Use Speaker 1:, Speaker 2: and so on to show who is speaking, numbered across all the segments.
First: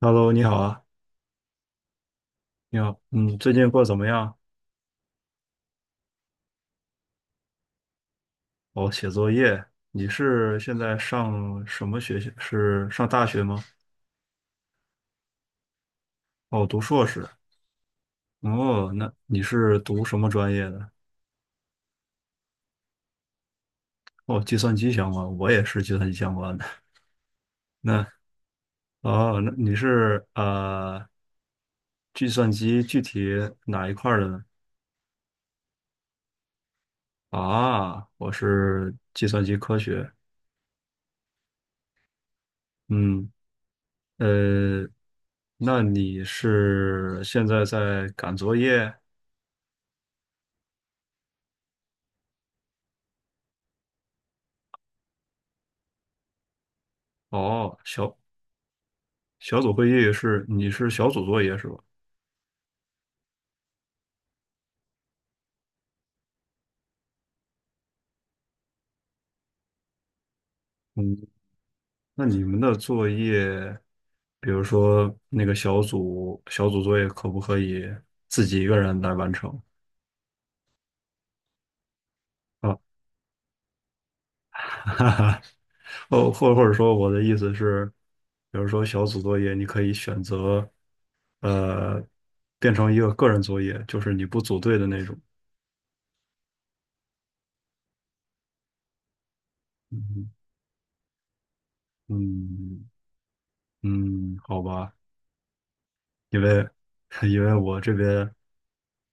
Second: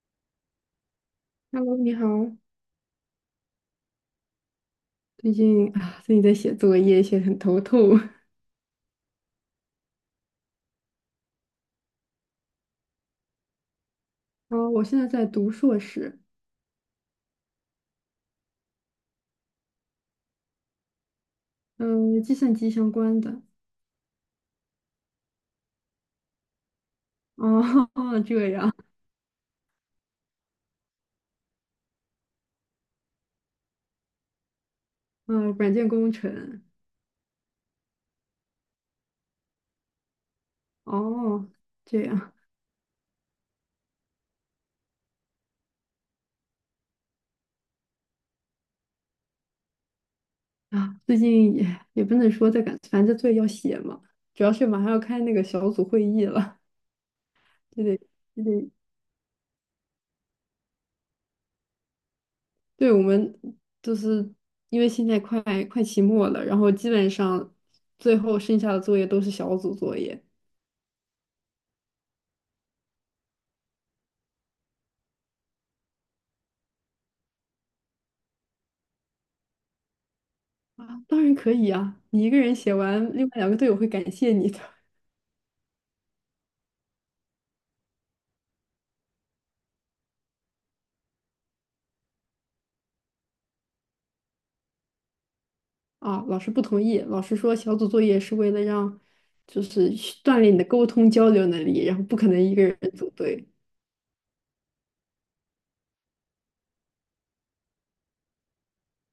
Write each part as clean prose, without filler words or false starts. Speaker 1: Hello，你好啊，
Speaker 2: Hello，你好。
Speaker 1: 你好，最近过得怎么样？
Speaker 2: 最近啊，最近在写作业，写得很头痛。
Speaker 1: 哦，写作业，你是现在上什么学校？是上大学吗？
Speaker 2: 啊，我现在在读硕士，
Speaker 1: 哦，读硕士。哦，那你是读什么专业的？
Speaker 2: 嗯，计算机相关的。
Speaker 1: 哦，计算机相关，我也是计算机相关的。
Speaker 2: 哦，
Speaker 1: 那
Speaker 2: 这样，
Speaker 1: 哦，那你是计算机具体哪一块儿的呢？
Speaker 2: 嗯，软件工程。
Speaker 1: 啊，我是计算机科学。
Speaker 2: 哦，这样
Speaker 1: 嗯，呃，那你是现在在赶作业？
Speaker 2: 啊，最近也不能说在赶，反正作业要写嘛。主要是马上要开那个小组会议了，
Speaker 1: 哦，
Speaker 2: 就得
Speaker 1: 小
Speaker 2: 就得，
Speaker 1: 小组会议是你是小组作业是吧？
Speaker 2: 对我们就是因为现在快期末了，然后基本上最后剩下的作业都是小组作业。
Speaker 1: 嗯，那你们的作业，比如说那个小组作业，可不可以自己一个人来完成
Speaker 2: 啊，当然可以啊，你一个人写
Speaker 1: 啊？
Speaker 2: 完，另外两个队友会感谢 你的。
Speaker 1: 哈哈，哦，或者说我的意思是，比如说小组作业，你可以选择呃变成一个个人作业，就是你不组队的那种。
Speaker 2: 啊，老师不同意，老师说小组作业是为了让，就是去
Speaker 1: 嗯
Speaker 2: 锻炼你的沟通交流能力，然后不可能一个人
Speaker 1: 嗯
Speaker 2: 组队。
Speaker 1: 嗯，好吧。因为 因为我这边，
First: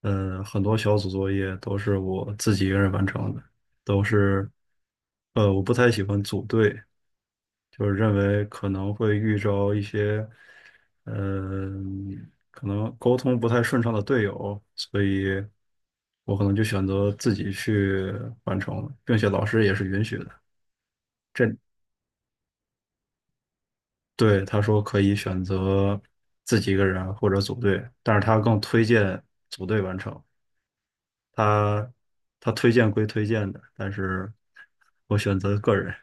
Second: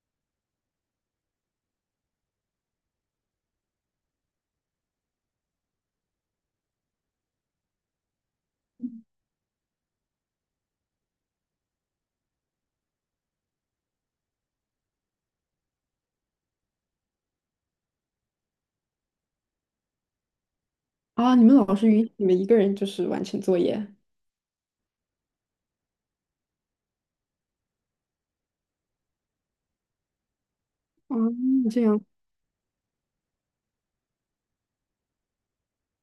Speaker 1: 很多小组作业都是我自己一个人完成的，都是，我不太喜欢组队，就是认为可能会遇着一些，呃，可能沟通不太顺畅的队友，所以我可能就选择自己去完成了，并且老师也是允许的。
Speaker 2: 啊，你
Speaker 1: 这
Speaker 2: 们老师允许你们一个人就是完成作业？
Speaker 1: 对，他说可以选择自己一个人或者组队，但是他更推荐组队完成。
Speaker 2: 啊，这
Speaker 1: 他
Speaker 2: 样。
Speaker 1: 他推荐归推荐的，但是我选择个人。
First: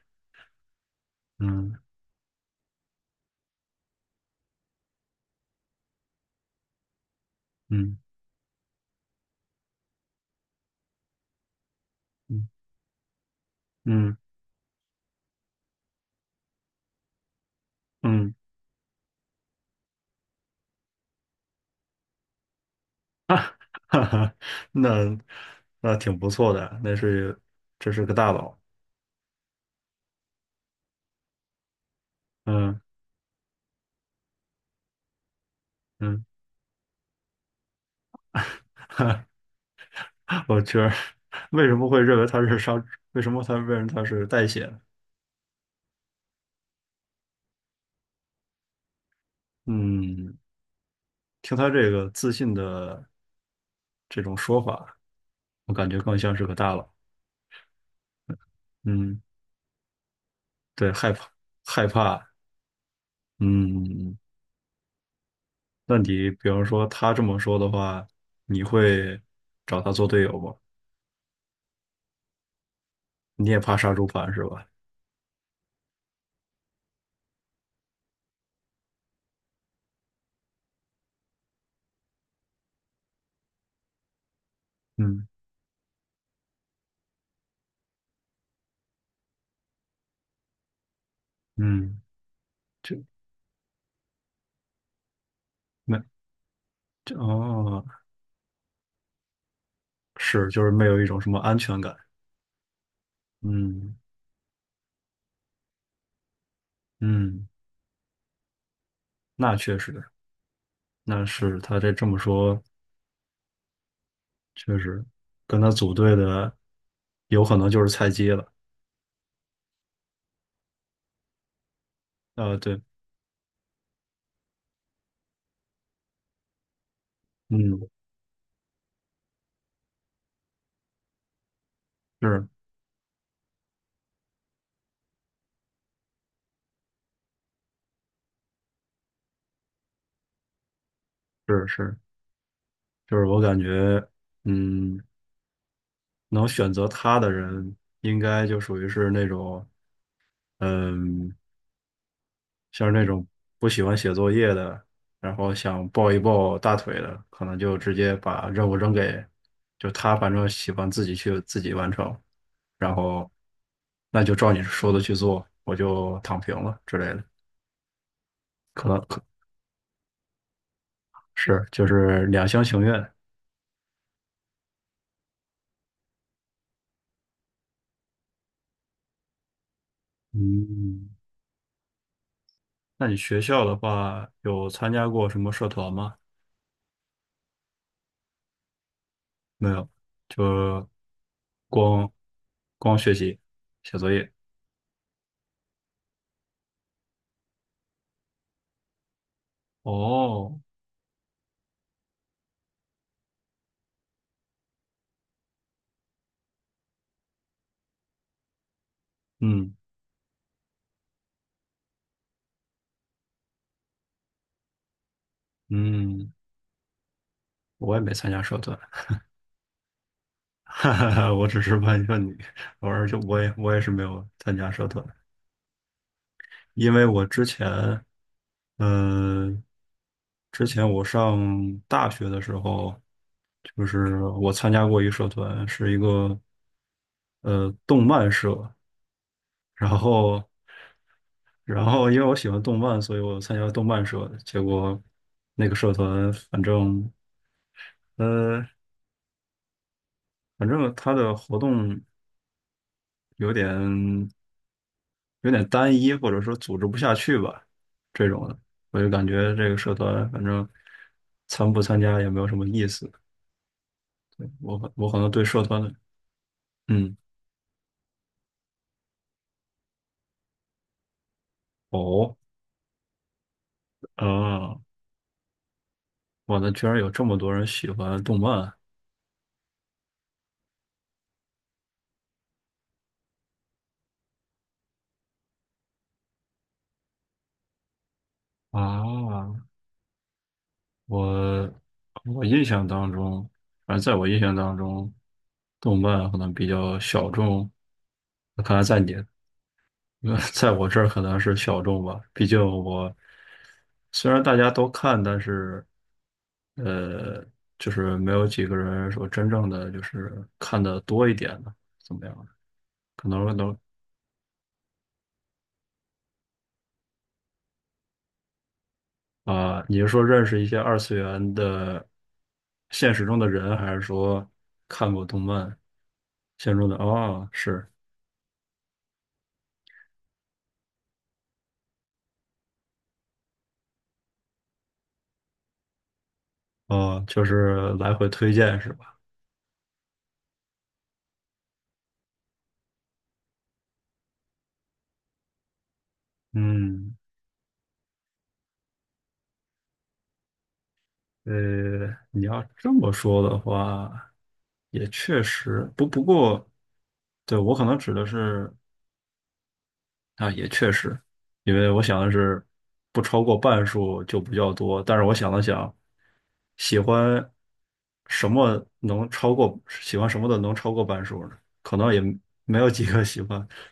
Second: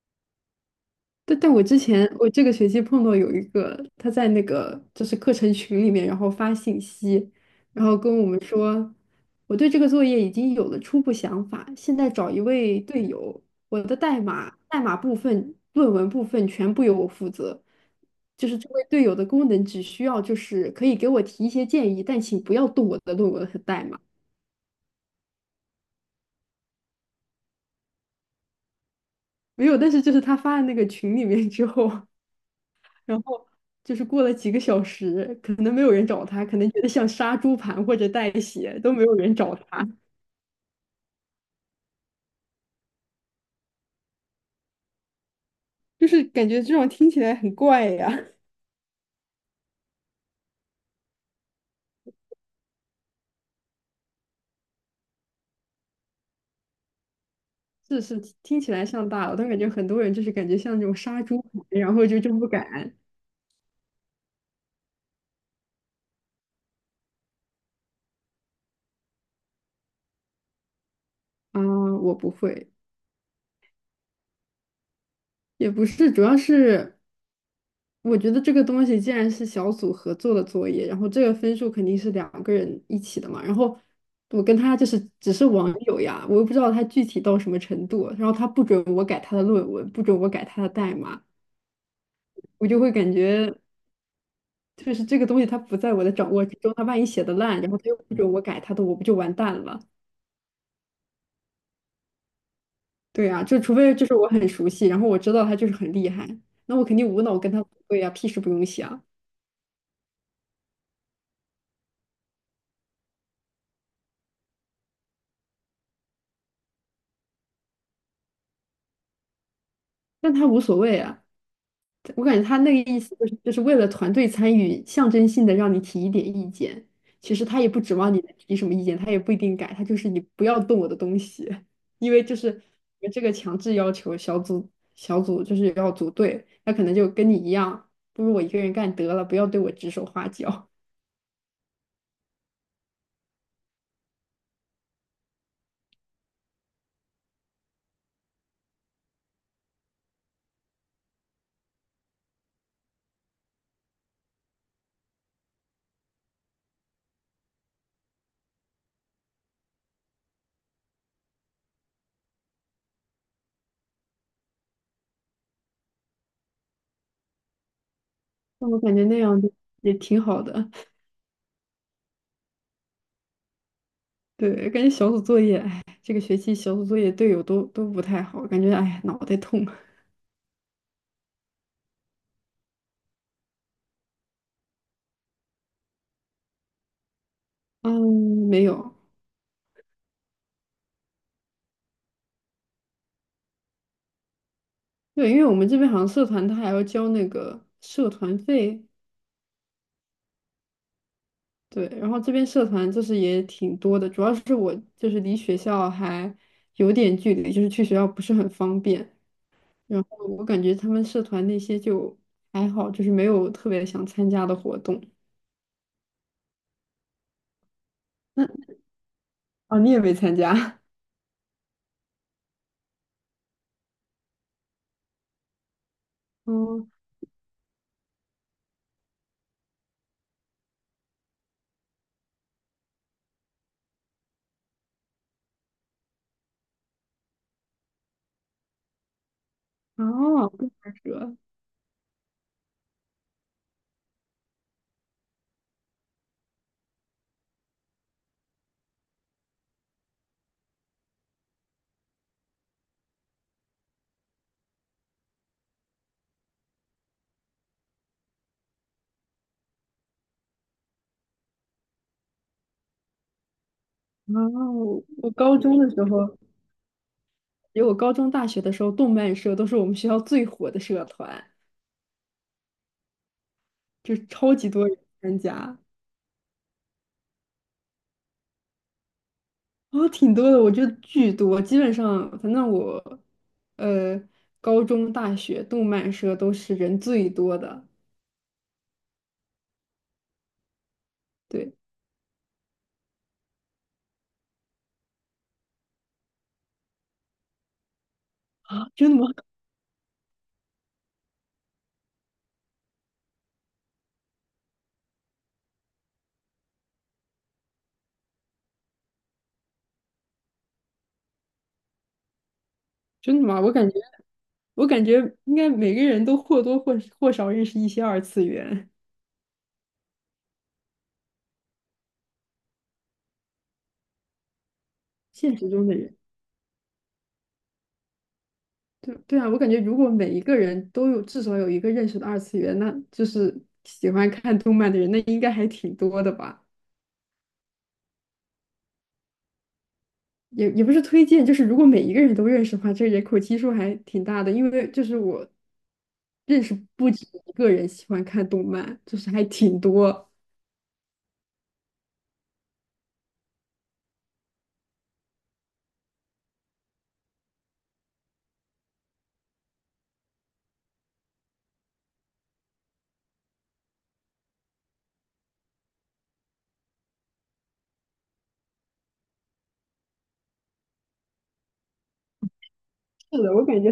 Speaker 2: 但但我之
Speaker 1: 嗯
Speaker 2: 前我这个学期碰到有一个，他在那个就是课程群里面，然后发信息，然后
Speaker 1: 嗯
Speaker 2: 跟我们说，我对这个作业已经有了初步想法，现在找一
Speaker 1: 嗯
Speaker 2: 位队友，我的
Speaker 1: 嗯
Speaker 2: 代码部分、论文部分全部由我负责，
Speaker 1: 嗯，
Speaker 2: 就是这位队友的功能只需要就是可以给我提一些建议，但请不要动我的论文和代 码。
Speaker 1: 哈哈，那那挺不错的，那是这是个大佬。
Speaker 2: 没有，但是就是他发的那个群里面之后。
Speaker 1: 嗯
Speaker 2: 然后就是过了几个小时，可能没有人
Speaker 1: 嗯，
Speaker 2: 找他，可能觉得像杀猪盘或者带血都没有人 找他。
Speaker 1: 我觉得为什么会认为他是商？为什么他认为他是代写？
Speaker 2: 就是感觉这种听起来很怪呀。
Speaker 1: 嗯，听他这个自信的这种说法，我感觉更像是个大佬。
Speaker 2: 是是，听起来像
Speaker 1: 嗯，
Speaker 2: 大佬，但感觉很多人就是感觉像那
Speaker 1: 对，
Speaker 2: 种杀猪盘，
Speaker 1: 害
Speaker 2: 然后就
Speaker 1: 怕。
Speaker 2: 真不敢
Speaker 1: 嗯。嗯嗯那你比方说他这么说的话，你会找他做队友吗？
Speaker 2: 啊，我不会，
Speaker 1: 你也怕杀猪盘是吧？
Speaker 2: 也不是，主要是我觉得这个东西既然是小组合作的作业，然后这个分数肯定是两个人一起的嘛。然后我跟他就是
Speaker 1: 嗯
Speaker 2: 只是网友呀，我又不知道他具体到什么程度。然后他不准我改他的论文，不准我改他的代码，
Speaker 1: 嗯，
Speaker 2: 我就会
Speaker 1: 这
Speaker 2: 感觉就是这个东西他不在我
Speaker 1: 没
Speaker 2: 的掌握之中。他万一
Speaker 1: 这
Speaker 2: 写的烂，然后
Speaker 1: 哦，
Speaker 2: 他又不准我改他的，我不就完蛋了？
Speaker 1: 是就是没有一种什么安全感。
Speaker 2: 对啊，就除非
Speaker 1: 嗯
Speaker 2: 就是我很熟悉，然后我知道他就是很厉害，那我肯定无脑
Speaker 1: 嗯，
Speaker 2: 跟他对呀，屁事不用想，
Speaker 1: 那确实，那是他这么说，确实跟他组队的有可能就是菜鸡了。
Speaker 2: 但他无所谓啊。我感觉
Speaker 1: 啊，
Speaker 2: 他
Speaker 1: 对，
Speaker 2: 那个意思就是为了团队参与，象征性的让你提一点意见。其实他也不
Speaker 1: 嗯，
Speaker 2: 指望你能提什么意见，他也不一定改，他就是你不要动我的东西，因为就
Speaker 1: 是
Speaker 2: 是这个强制要求小组就是要组队，他可能就跟你一样，不如我一个人干得了，不要对我指手画脚。
Speaker 1: 是是，就是我感觉，嗯，能选择他的人应该就属于是那种。嗯，像那种不喜欢写作业的，然后想抱一抱大腿的，可能就直接把任务扔给，就他反正喜欢自己去自己完成，然后那就照你说的去做，我就躺平了之类的，
Speaker 2: 那我
Speaker 1: 可
Speaker 2: 感
Speaker 1: 能
Speaker 2: 觉那
Speaker 1: 可
Speaker 2: 样子也挺好的。
Speaker 1: 是就是两厢情愿。
Speaker 2: 对，感觉小组作业，哎，这个学期小组作业队友都不太好，感觉哎呀脑袋痛。
Speaker 1: 嗯，那你学校的话有参加过什么社团吗？
Speaker 2: 嗯，没有，
Speaker 1: 没有，就光光学习写作业。
Speaker 2: 对，因为我们这边好像社团他还要交那个社团费，
Speaker 1: 哦，
Speaker 2: 对，然后这边社团就是也挺多的，主要是我就是离学校还有点距离，就是去学校不是很方便，
Speaker 1: 嗯
Speaker 2: 然后我感觉他们社团那些就还好，就是没有特别想参加的活动。
Speaker 1: 嗯。我也没参加
Speaker 2: 那
Speaker 1: 社团，
Speaker 2: 哦，你也没参加？
Speaker 1: 哈 哈哈，我只是问一问你，偶尔就我也是没有参加社团，
Speaker 2: 嗯，
Speaker 1: 因为我之前，呃，之前我上大学的时候，就是我参加过一个社团，是一个动漫社，然后
Speaker 2: 哦，动漫社，
Speaker 1: 然后因为我喜欢动漫，所以我参加了动漫社，结果那个社团反正呃反正他的活动有点。有点单一，或者说组织不下去吧，这种的，我就感觉这个社团反正参不参加也没有什么意思。
Speaker 2: 哦，我
Speaker 1: 我可能
Speaker 2: 我
Speaker 1: 对
Speaker 2: 高
Speaker 1: 社
Speaker 2: 中
Speaker 1: 团
Speaker 2: 的
Speaker 1: 的，
Speaker 2: 时候，
Speaker 1: 嗯，
Speaker 2: 因为我高中、大学的时候，动漫社都是我们学校最火的社团，
Speaker 1: 哦，
Speaker 2: 就是超级
Speaker 1: 啊，
Speaker 2: 多人参加。
Speaker 1: 我的居然有这么多人喜欢动漫
Speaker 2: 哦，挺多的，我觉得巨多，基本上，反正我，呃，高中、大学动漫社都是人最多的。
Speaker 1: 啊！我
Speaker 2: 对
Speaker 1: 我印象当中，反正在我印象当中，动漫可能比较小众。看来
Speaker 2: 啊，
Speaker 1: 在
Speaker 2: 真
Speaker 1: 你
Speaker 2: 的吗？
Speaker 1: 在我这儿可能是小众吧，毕竟我虽然大家都看，但是呃，就是没有几个人说真正的就是看的多一点的，怎么样？可
Speaker 2: 真的
Speaker 1: 能
Speaker 2: 吗？我
Speaker 1: 能
Speaker 2: 感觉，我感觉应该每个人都或多或少认识一些二次元，
Speaker 1: 啊、你是说认识一些二次元的现实中的人，还是说看过动
Speaker 2: 现
Speaker 1: 漫
Speaker 2: 实中的人。
Speaker 1: 现实中的？哦，是
Speaker 2: 对对啊，我感觉如果每一个人都有至少有一个认识的二次元，那就是喜欢看动漫的人，那应该还挺多的吧。
Speaker 1: 哦，就是来回推荐是吧？
Speaker 2: 也不是推荐，就是如果每一个人都认识的话，这个人口基数还挺大的。因为就是我认识不
Speaker 1: 嗯，
Speaker 2: 止一个人喜欢看动漫，就是还挺多。
Speaker 1: 你要这么说的话，也确实，不过，对，我可能指的是啊，也确实，因为我想的是不超过半数就比较多，但是我想了想，喜欢什么能超过，喜欢什么的能超过半数呢？可能也没有几个喜
Speaker 2: 是的，我
Speaker 1: 欢。
Speaker 2: 感觉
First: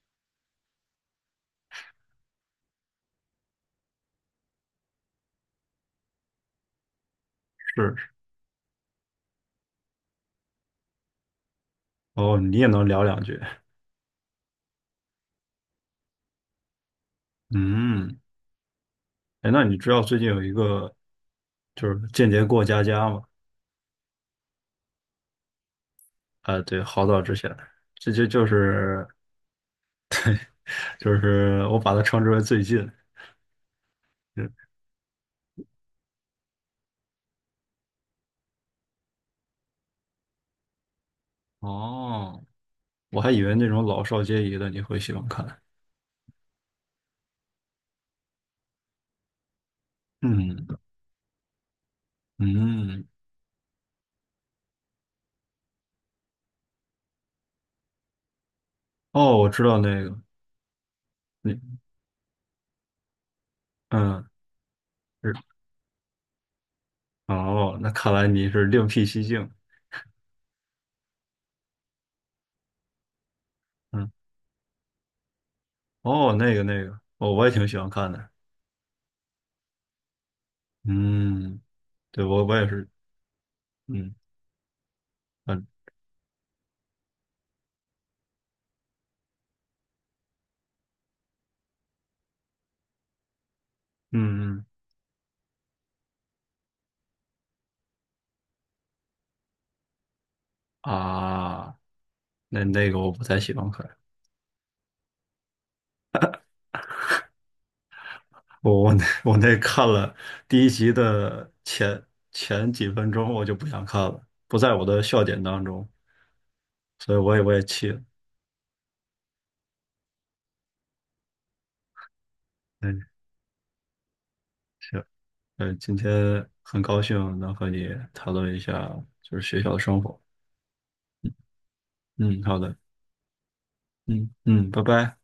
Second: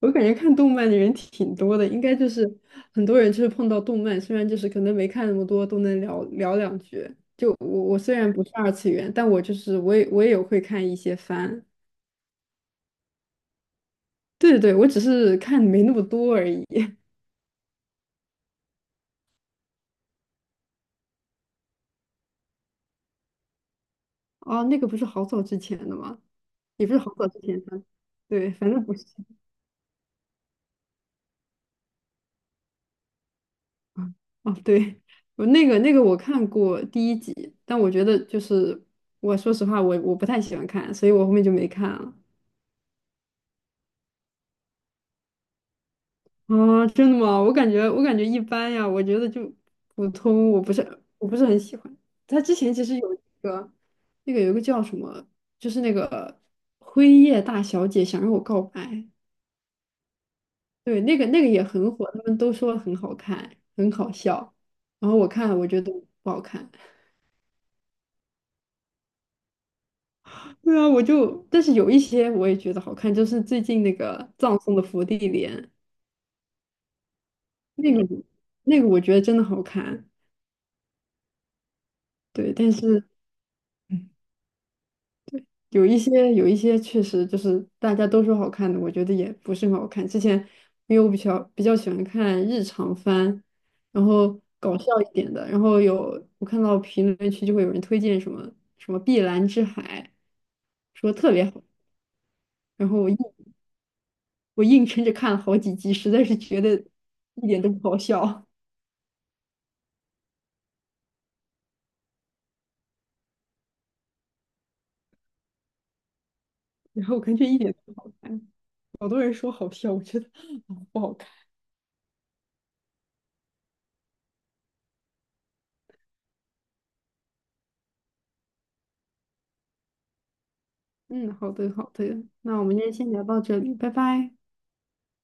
Speaker 2: 我感觉看动漫的人挺多的，应该就是很多人就是碰到动漫，虽然就是可能没看那么多，都能聊聊两句。就我
Speaker 1: 是，
Speaker 2: 我虽然不是二次元，但我就是我也有会看一些番。
Speaker 1: 哦，你也能聊两句。
Speaker 2: 对对对，我只是看没那么多而已。
Speaker 1: 嗯，哎，那你知道最近有一个就是间谍过家家吗？
Speaker 2: 哦，那个不是好早之前的吗？
Speaker 1: 啊、对，
Speaker 2: 也不是
Speaker 1: 好
Speaker 2: 好
Speaker 1: 早
Speaker 2: 早
Speaker 1: 之
Speaker 2: 之
Speaker 1: 前，
Speaker 2: 前的，
Speaker 1: 这就就
Speaker 2: 对，反正不是，
Speaker 1: 是就是我把它称之为最近。
Speaker 2: 啊。
Speaker 1: 嗯
Speaker 2: 哦，对，我那个那个我看过第一集，但我觉得就是我说实话，我不太喜欢看，所以我后面就没看了。
Speaker 1: 哦，我还以为那种老少皆宜的你会喜欢看。
Speaker 2: 啊，真的吗？我感觉一般呀，我觉得就普通，我
Speaker 1: 嗯
Speaker 2: 不是我不是很喜欢。他之前其实
Speaker 1: 嗯，
Speaker 2: 有一个那个有一个叫什么，就是那个辉夜大小姐想让我告白，
Speaker 1: 哦，我知道那个，
Speaker 2: 对，那个那个也
Speaker 1: 你
Speaker 2: 很火，他们都说很好看，很好
Speaker 1: 嗯
Speaker 2: 笑。然后我
Speaker 1: 是
Speaker 2: 看了，我觉得不好看。
Speaker 1: 哦，那看来你是另辟蹊径。
Speaker 2: 对啊，我就，但是有一些我也觉得好看，就是最近那
Speaker 1: 嗯，
Speaker 2: 个葬送的芙莉莲，
Speaker 1: 哦，那个那个，哦，我也挺喜欢
Speaker 2: 那
Speaker 1: 看
Speaker 2: 个
Speaker 1: 的。
Speaker 2: 那个我觉得真的好看，
Speaker 1: 嗯，对，
Speaker 2: 对，
Speaker 1: 我也
Speaker 2: 但
Speaker 1: 是，
Speaker 2: 是
Speaker 1: 嗯嗯
Speaker 2: 有一些确实就是大家都说好看的，我觉得也不是很好看。之前因为我比较喜欢看日常番，然后
Speaker 1: 嗯嗯嗯
Speaker 2: 搞笑一点的，然后有我看到评论区就会有人推荐什么什么《碧蓝之海》，说特别好，
Speaker 1: 啊，那
Speaker 2: 然
Speaker 1: 那个
Speaker 2: 后我
Speaker 1: 我
Speaker 2: 硬
Speaker 1: 不太喜欢看。
Speaker 2: 我硬撑着看了好几集，实在是觉得一点都不好笑。
Speaker 1: 我那看了第一集的前几分钟，我就不想看了，不在我的笑点当中，
Speaker 2: 然
Speaker 1: 所
Speaker 2: 后
Speaker 1: 以
Speaker 2: 我感觉
Speaker 1: 我
Speaker 2: 一
Speaker 1: 也
Speaker 2: 点
Speaker 1: 气
Speaker 2: 都
Speaker 1: 了。
Speaker 2: 不好看，好多人说好笑，我觉得啊不好看。
Speaker 1: 嗯，行，今天很高兴能和你讨论一下就是学校的生活。
Speaker 2: 嗯，
Speaker 1: 嗯
Speaker 2: 好的好的，
Speaker 1: 嗯，好
Speaker 2: 那我
Speaker 1: 的，
Speaker 2: 们今天先聊到这里，拜
Speaker 1: 嗯
Speaker 2: 拜。
Speaker 1: 嗯，拜拜。